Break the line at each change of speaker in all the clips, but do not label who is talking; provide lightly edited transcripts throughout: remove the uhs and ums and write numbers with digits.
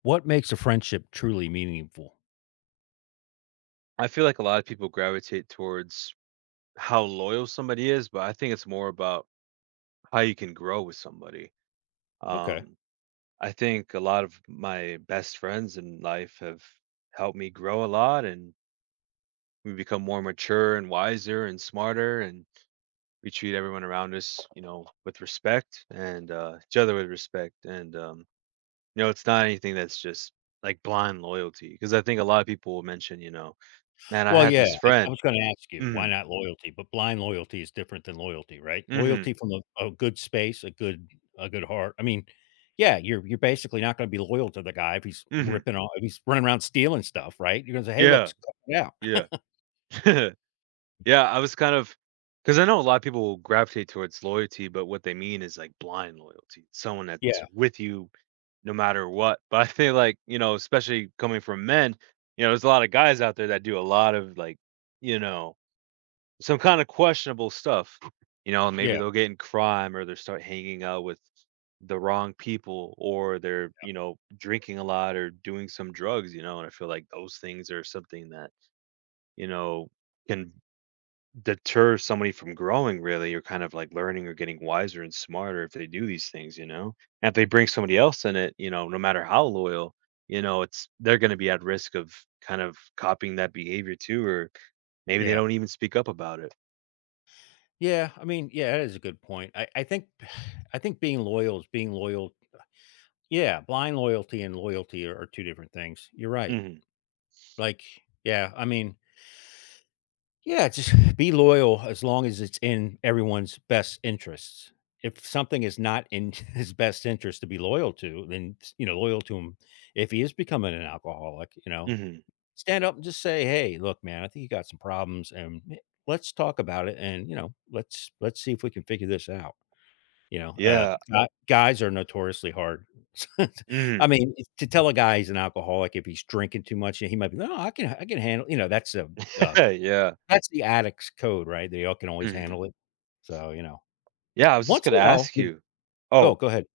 What makes a friendship truly meaningful?
I feel like a lot of people gravitate towards how loyal somebody is, but I think it's more about how you can grow with somebody.
Okay.
Um, I think a lot of my best friends in life have helped me grow a lot and we become more mature and wiser and smarter and we treat everyone around us, you know, with respect and each other with respect. And you know, it's not anything that's just like blind loyalty because I think a lot of people will mention, you know, man, I
Well,
had
yeah,
this
I
friend.
was gonna ask you, why
Mm,
not loyalty? But blind loyalty is different than loyalty, right?
mm,
Loyalty from a good space, a good heart. I mean, yeah, you're basically not gonna be loyal to the guy if he's
mm,
ripping off if he's running around stealing stuff, right? You're gonna say, "Hey, look,
yeah.
s- cut it out."
Yeah. Yeah, I was kind of, because I know a lot of people will gravitate towards loyalty, but what they mean is, like, blind loyalty, someone that's
Yeah,
with you no matter what, but I feel like, you know, especially coming from men, you know, there's a lot of guys out there that do a lot of, like, you know, some kinda questionable stuff, you know,
yeah,
maybe they'll get in crime or they start hanging out with the wrong people or they're, you know, drinking a lot or doing some drugs, you know, and I feel like those things are something that, you know, can deter somebody from growing really or kind of like learning or getting wiser and smarter if they do these things, you know, and if they bring somebody else in it, you know, no matter how loyal, you know, it's they're going to be at risk of kind of copying that behavior too or maybe they
yeah.
don't even speak up about it.
Yeah. I mean, yeah, that is a good point. I think I think being loyal is being loyal. Yeah, blind loyalty and loyalty are two different things. You're right.
hmm
Like, yeah, I mean yeah, just be loyal as long as it's in everyone's best interests. If something is not in his best interest to be loyal to, then you know, loyal to him. If he is becoming an alcoholic, you know,
hmm
stand up and just say, "Hey, look, man, I think you got some problems, and let's talk about it, and you know, let's see if we can figure this out." You know,
yeah.
gu- guys are notoriously hard. I
hmm
mean, to tell a guy he's an alcoholic if he's drinking too much, he might be, "No, I can handle." You know, that's a uh,
yeah.
that's the addict's code, right? They all can always
hmm
handle it. So, you know,
yeah, i was just
once
going
in
to
a while,
ask
you
you
oh,
Oh.
go ahead.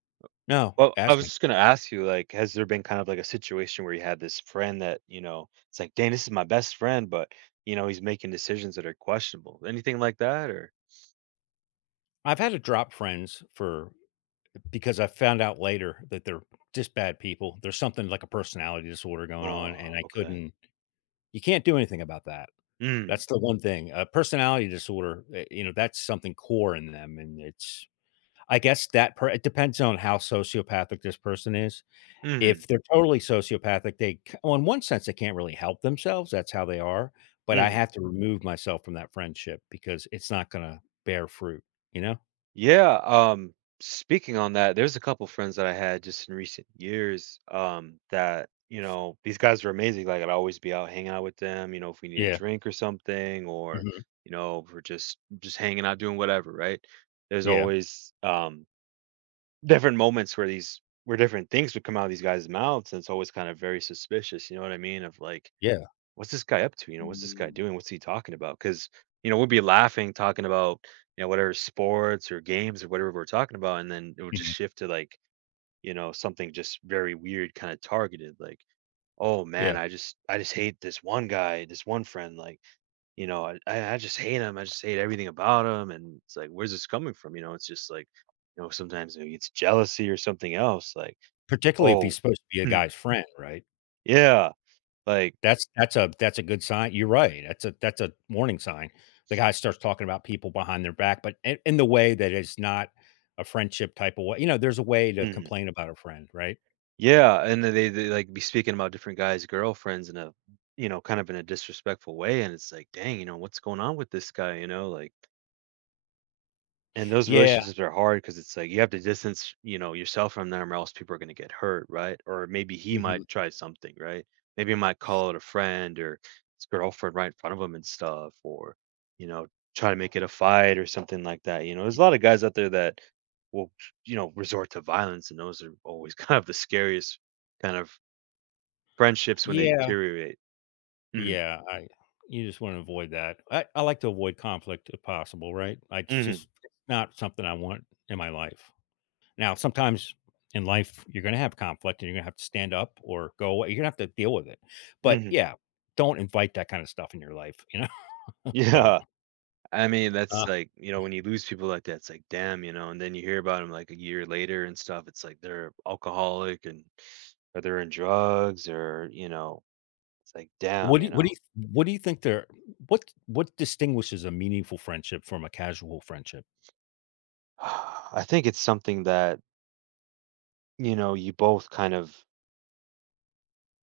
No,
Well, I
ask
was
me.
just gonna ask you, like, has there been kind of like a situation where you had this friend that, you know, it's like, dang, this is my best friend, but you know, he's making decisions that are questionable? Anything like that? Or
I've had to drop friends for because I found out later that they're just bad people. There's something like a personality disorder going on, and
oh,
I
okay.
couldn't you can't do anything about that.
Mm.
That's the one thing. A personality disorder, you know, that's something core in them, and it's I guess that per it depends on how sociopathic this person is.
Mm.
If they're totally sociopathic, they c well, in one sense, they can't really help themselves, that's how they are, but I
Mm.
have to remove myself from that friendship because it's not gonna bear fruit, you know?
Yeah. Speaking on that, there's a couple friends that I had just in recent years, that, you know, these guys were amazing. Like I'd always be out hanging out with them, you know, if we need a
Yeah,
drink or something, or,
mhm,
you know, if we're just hanging out doing whatever, right? There's
yeah,
always different moments where these where different things would come out of these guys' mouths, and it's always kind of very suspicious. You know what I mean? Of like,
yeah,
what's this guy up to? You know, what's this guy doing? What's he talking about? Because you know, we would be laughing, talking about, you know, whatever sports or games or whatever we're talking about, and then it would just
mhm,
shift to like, you know, something just very weird, kind of targeted. Like, oh
yeah,
man, I just hate this one guy, this one friend. Like, you know, I just hate him, I just hate everything about him, and it's like, where's this coming from? You know, it's just like, you know, sometimes maybe it's jealousy or something else, like,
particularly if
"Oh,
he's supposed to be a
mm,
guy's friend, right?
yeah," like,
That's a good sign you're right, that's a warning sign. The guy starts talking about people behind their back, but in the way that is not a friendship type of way you know, there's a way to
"Mm,
complain about a friend, right?
yeah," and then they, like, be speaking about different guys' girlfriends in a, you know, kind of in a disrespectful way, and it's like, "Dang," you know, "what's going on with this guy?" You know, like, and those
Yeah,
relationships are hard because it's like you have to distance, you know, yourself from them, or else people are going to get hurt, right? Or maybe he
mhm,
might try something, right? Maybe he might call out a friend or his girlfriend right in front of him and stuff, or you know, try to make it a fight or something like that. You know, there's a lot of guys out there that will, you know, resort to violence, and those are always kind of the scariest kind of friendships when they
yeah.
deteriorate. Mm-hmm,
Yeah, I you just want to avoid that. I like to avoid conflict if possible, right? I, it's
mm-hmm,
just not something I want in my life. Now, sometimes in life, you're going to have conflict and you're going to have to stand up or go away. You're going to have to deal with it. But
mm-hmm.
yeah, don't invite that kind of stuff in your life. You know, don't.
Yeah. I mean,
Uh,
that's like, you know, when you lose people like that, it's like, damn, you know, and then you hear about them like a year later and stuff. It's like they're alcoholic and or they're in drugs or, you know, it's like,
what
damn,
do
you
you, what do
know.
you what do you think there? What distinguishes a meaningful friendship from a casual friendship?
I think it's something that, you know,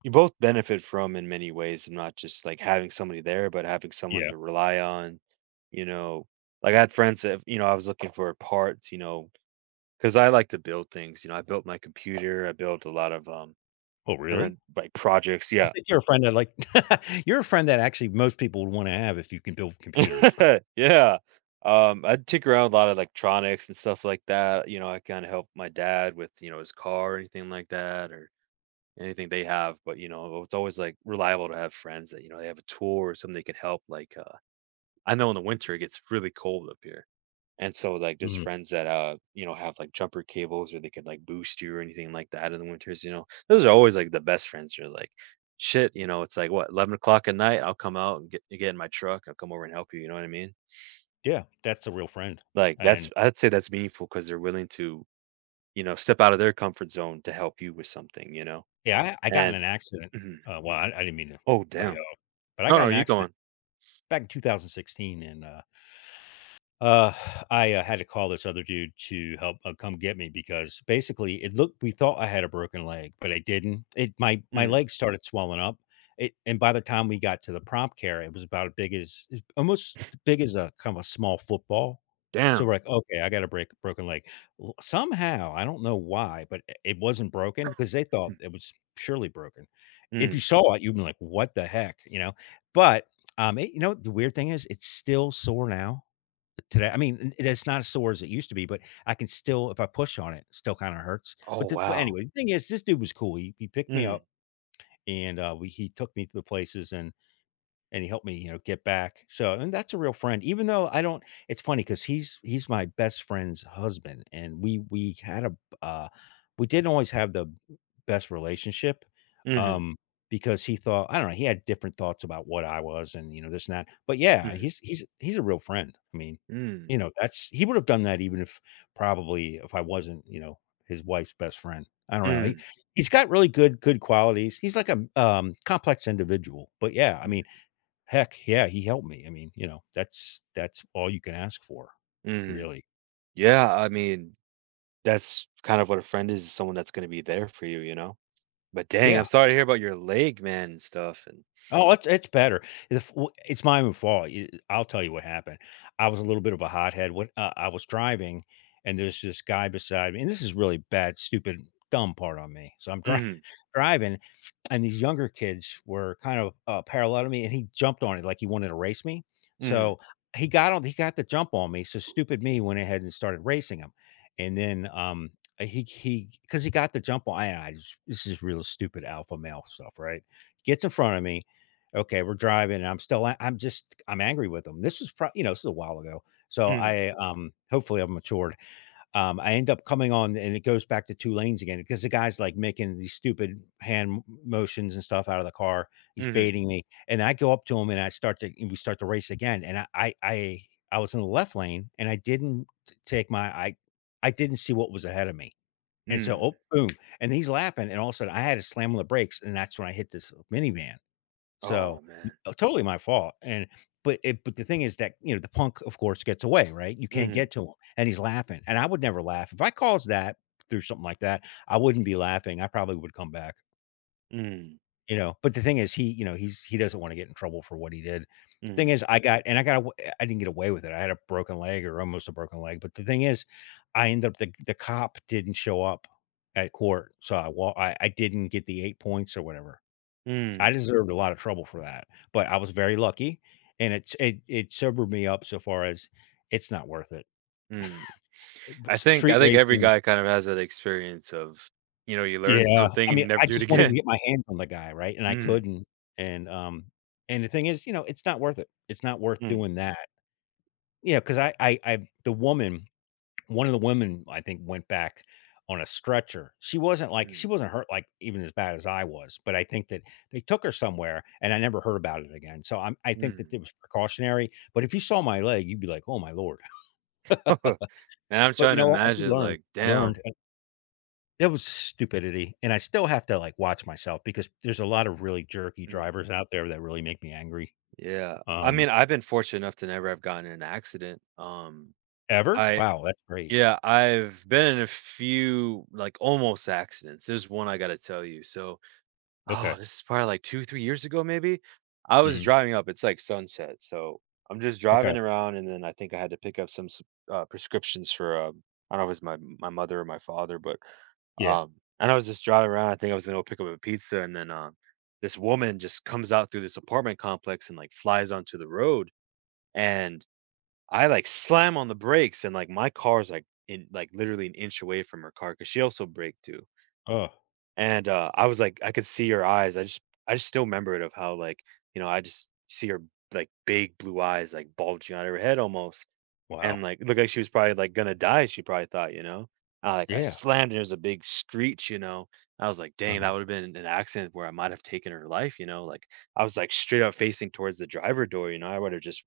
you both benefit from in many ways and not just like having somebody there, but having someone
Yeah.
to rely on, you know. Like I had friends that, you know, I was looking for parts, you know, because I like to build things. You know, I built my computer, I built a lot of
Oh, really?
different like projects.
I
Yeah,
think you're a friend I like. You're a friend that actually most people would want to have if you can build computers.
yeah. I'd tinker around with a lot of electronics and stuff like that. You know, I kind of help my dad with, you know, his car or anything like that or anything they have. But, you know, it's always like reliable to have friends that, you know, they have a tool or something they can help. Like, I know in the winter it gets really cold up here. And so, like, there's friends that, you know, have like jumper cables or they could like boost you or anything like that in the winters. You know, those are always like the best friends. You're like, shit, you know, it's like what, 11 o'clock at night? I'll come out and get in my truck. I'll come over and help you. You know what I mean?
Yeah, that's a real friend,
Like, that's
and
I'd say that's meaningful because 'cause they're willing to, you know, step out of their comfort zone to help you with something, you know?
yeah, I got in
And
an accident,
mhm.
well, I didn't mean to
Oh,
cut you
damn.
off, but I
No,
got
no,
in an
you
accident
going?
back in 2016 and, Uh, I, had to call this other dude to help, come get me because basically it looked we thought I had a broken leg, but I didn't. It my leg
Mm,
started swelling up. It and by the time we got to the prompt care, it was about as big as almost as big as a kind of a small football. So we're
damn.
like, okay, I got a break broken leg. L- Somehow, I don't know why, but I- it wasn't broken because they thought
Mm,
it was surely broken. If you
mm,
saw it, you'd be like, what the heck? You know? But it, you know, the weird thing is it's still sore now today. I
mm.
mean, it's not as sore as it used to be, but I can still, if I push on it, still kind of hurts.
Oh,
But, the, but
wow.
anyway, the thing is, this dude was cool. He picked me
Mm,
up and we, he took me to the places and he helped me, you know, get back. So, and that's a real friend. Even though I don't, it's funny because he's my best friend's husband, and we had a uh, we didn't always have the best relationship,
mhm,
um, because he thought I don't know he had different thoughts about what I was, and you know this and that. But yeah,
mhm,
he's a real friend. I mean,
mm,
you know, that's he would have done that even if probably if I wasn't, you know, his wife's best friend. I don't know. He
mm,
he's got really good qualities. He's like a complex individual, but yeah, I mean
mm,
heck, yeah, he helped me. I mean, you know, that's all you can ask for,
mhm.
really.
Yeah, I mean, that's kind of what a friend is someone that's gonna be there for you, you know? But dang, I'm
Yeah.
sorry to hear about your leg, man, and stuff, and
Oh, it's better. If it's my own fault. Y I'll tell you what happened. I was a little bit of a hothead. What I was driving, and there's this guy beside me, and this is really bad, stupid, dumb part on me. So I'm dri
mhm,
driving, and these younger kids were kind of, parallel to me, and he jumped on it like he wanted to race me.
mhm,
So, he got on he got the jump on me, so stupid me went ahead and started racing him, and then, he because he got the jump on I just this is real stupid alpha male stuff, right? Gets in front of me. Okay, we're driving, and I'm still a I'm just I'm angry with him. This was prob you know, this is a while ago. So
mhm,
I, hopefully I've matured I end up coming on and it goes back to two lanes again because the guy's like making these stupid hand motions and stuff out of the car. He's
mhm,
baiting me. And I go up to him and I start to, and we start to race again. And I was in the left lane and I didn't t- take my, I didn't see what was ahead of me. And so,
mm.
oh, boom. And he's laughing. And all of a sudden I had to slam on the brakes. And that's when I hit this minivan. So,
Oh, man.
totally my fault, and but it but the thing is that, you know, the punk, of course, gets away, right? You can't get
Mhm,
to him, and he's laughing, and I would never laugh. If I caused that through something like that, I wouldn't be laughing. I probably would come back,
mhm,
you know? But the thing is he, you know, he's he doesn't wanna get in trouble for what he did. Thing
mhm.
is, I got and I got awa I didn't get away with it. I had a broken leg or almost a broken leg, but the thing is, I ended up the cop didn't show up at court, so I wa I didn't get the 8 points or whatever. I
Mm,
deserved a lot of trouble for that, but I was very lucky, and it sobered me up so far as it's not worth it.
mm.
B
I
s
think
street
I think every
racing
guy kind of has that experience of, you know, you learn
yeah, I
something and
mean,
you never
I
do it
just wanted to
again.
get my hands on the guy, right, and I
Mm,
couldn't, and, um, and the thing is, you know, it's not worth it. It's not worth
mm,
doing that. You know, because I the woman one of the women, I think, went back on a stretcher. She wasn't like
mm,
she wasn't hurt like even as bad as I was, but I think that they took her somewhere and I never heard about it again. So I'm I think that
mm.
it was precautionary, but if you saw my leg, you'd be like, "Oh my lord."
Man, I'm
But you
trying to
know what? I did
imagine
learn.
like,
I learned.
damn.
And it was stupidity, and I still have to like watch myself because there's a lot of really jerky
Mm,
drivers out there that really make me angry.
yeah. I
Um,
mean, I've been fortunate enough to never have gotten in an accident.
ever?
I
Wow, that's great.
Yeah, I've been in a few like almost accidents. There's one I got to tell you. So,
Okay.
oh, this is probably like 2, 3 years ago maybe? I was
Hmm.
driving up, it's like sunset, so I'm just driving
Okay.
around and then I think I had to pick up some s prescriptions for, I don't know if it's my mother or my father, but,
Yeah.
um and I was just driving around, I think I was gonna go pick up a pizza and then, this woman just comes out through this apartment complex and, like, flies onto the road, and I, like, slam on the brakes and, like, my car's, like, in like, literally an inch away from her car because she also braked too.
Oh,
And, I was like I could see her eyes. I just still remember it of how, like, you know, I just see her, like, big blue eyes, like, bulging out of her head almost,
wow.
and, like, it looked like she was probably, like, gonna die, she probably thought, you know? I, like, I
Yeah.
slammed, and there was a big screech, you know? I was like, "Dang, that
Uh-huh.
would've been an accident where I might have taken her life," you know? Like, I was, like, straight up facing towards the driver door, you know? I would've just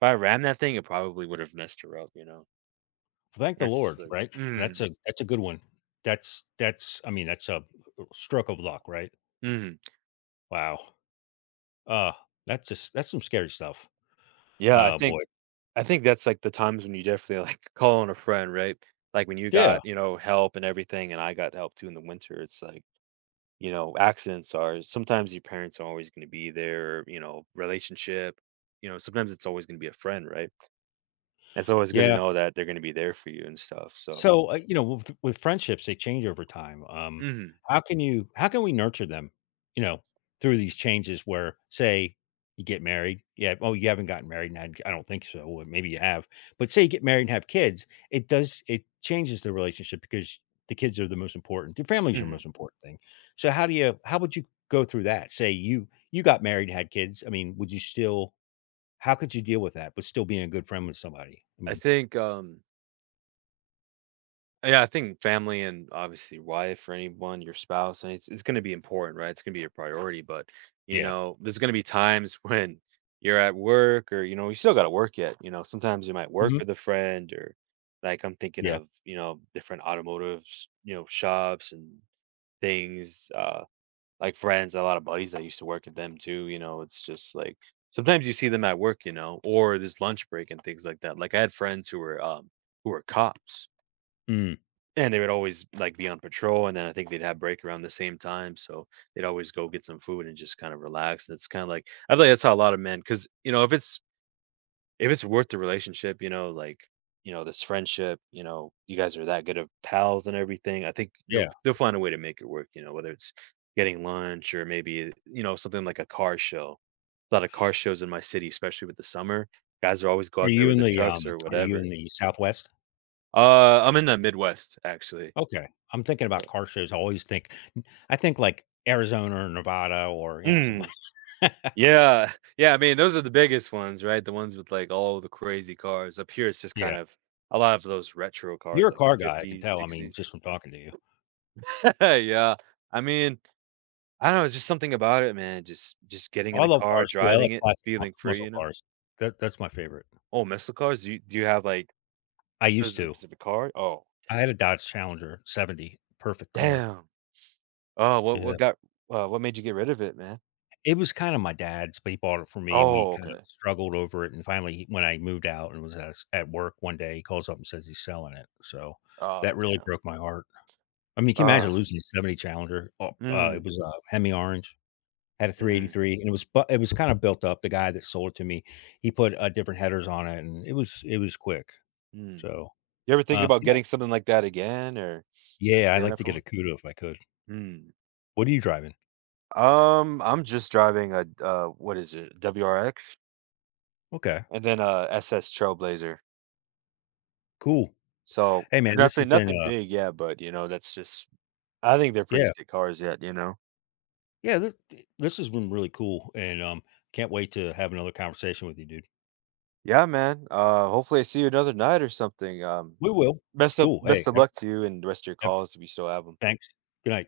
if I rammed that thing, it probably would've messed her up, you know?
Thank the
And it's just
Lord,
like,
right?
mm,
That's a good one. That's I mean, that's a stroke of luck, right?
mhm.
Wow. Uh, that's just that's some scary stuff.
Yeah, I
Oh boy.
think I think that's, like, the times when you definitely, like, call on a friend, right? Like, when you
Yeah.
got, you know, help and everything, and I got help too in the winter, it's like, you know, accidents are sometimes your parents are always gonna be there, you know, relationship, you know, sometimes it's always gonna be a friend, right? It's always good to
Yeah.
know that they're gonna be there for you and stuff, so
So, you know, with friendships, they change over time.
mhm,
How can you, how can we nurture them, you know, through these changes where, say, you get married? Yeah. Oh, you haven't gotten married. And I don't think so. Or maybe you have, but say you get married and have kids, it does, it changes the relationship because the kids are the most important, the families are the
mhm.
most important thing. So, how do you, how would you go through that? Say you, you got married, and had kids. I mean, would you still, how could you deal with that, but still being a good friend with somebody? I
I
mean,
think, um Yeah, I think family and obviously wife or anyone, your spouse, and it's going to be important, right? It's going to be your priority, but you
yeah.
know, there's going to be times when you're at work or you know, you still got to work yet, you know, sometimes you might work
Mhm.
with a friend or like I'm thinking
Yeah.
of, you know, different automotive, you know, shops and things like friends, a lot of buddies that used to work at them too, you know, it's just like sometimes you see them at work, you know, or this lunch break and things like that. Like I had friends who were cops
Mm.
and they would always like be on patrol, and then I think they'd have break around the same time, so they'd always go get some food and just kind of relax. And it's kind of like I feel like that's how a lot of men, because you know, if it's worth the relationship, you know, like you know this friendship, you know, you guys are that good of pals and everything. I think
Yeah.
they'll find a way to make it work. You know, whether it's getting lunch or maybe you know something like a car show. A lot of car shows in my city, especially with the summer. Guys are always go
Are
out there
you
with
in
their
the,
trucks or
are you
whatever.
in the Southwest?
I'm in the Midwest actually,
Okay. I'm thinking about
so.
car shows. I always think I think, like, Arizona or Nevada or, you know, something
Mm.
like
Yeah. Yeah, I mean, those are the biggest ones, right? The ones with, like, all the crazy cars. Up here, it's just
yeah.
kind of a lot of those retro
You're
cars,
a
like,
car guy, I can
50s,
tell, I mean,
60s.
just from talking to you.
Yeah. I mean, I don't know, it's just something about it, man. Just getting in
I
a
love
car,
cars too. I
driving
like
it,
classic mus
feeling free,
muscle
you know?
cars. That's my favorite.
Oh, muscle cars? Do you have, like,
I used
a
to.
specific car? Oh,
I had a Dodge Challenger 70, perfect car.
damn. Oh,
Yeah.
what made you get rid of it, man?
It was kinda my dad's, but he bought it for me, and we
Oh,
kinda
okay.
struggled over it, and finally, he when I moved out and was at work one day, he calls up and says he's selling it, so
Oh,
that really
damn.
broke my heart. I mean, can you imagine
Ah.
losing a '70 Challenger? It
Mm,
was a Hemi orange, had a
mm,
383, and it was kinda built up. The guy that sold it to me, he put, different headers on it, and it was quick.
mm.
So,
You ever thinking
uh,
about
yeah
getting something like that again or
yeah, I'd
saving
like
up
to
for
get a
one?
Cuda if I could.
Hmm.
What are you driving?
I'm just driving a what is it? WRX
Okay,
and then a SS Trailblazer.
cool.
So
Hey, man, this has
nothing,
been,
nothing big, yeah. But you know, that's just I think they're pretty
yeah,
sick cars yet. You know,
yeah, this this has been really cool, and, can't wait to have another conversation with you, dude.
yeah, man. Hopefully I see you another night or something.
We will. Cool.
Best
Hey,
of luck to you and the rest of your
have
calls if you still have them.
thanks. Good night.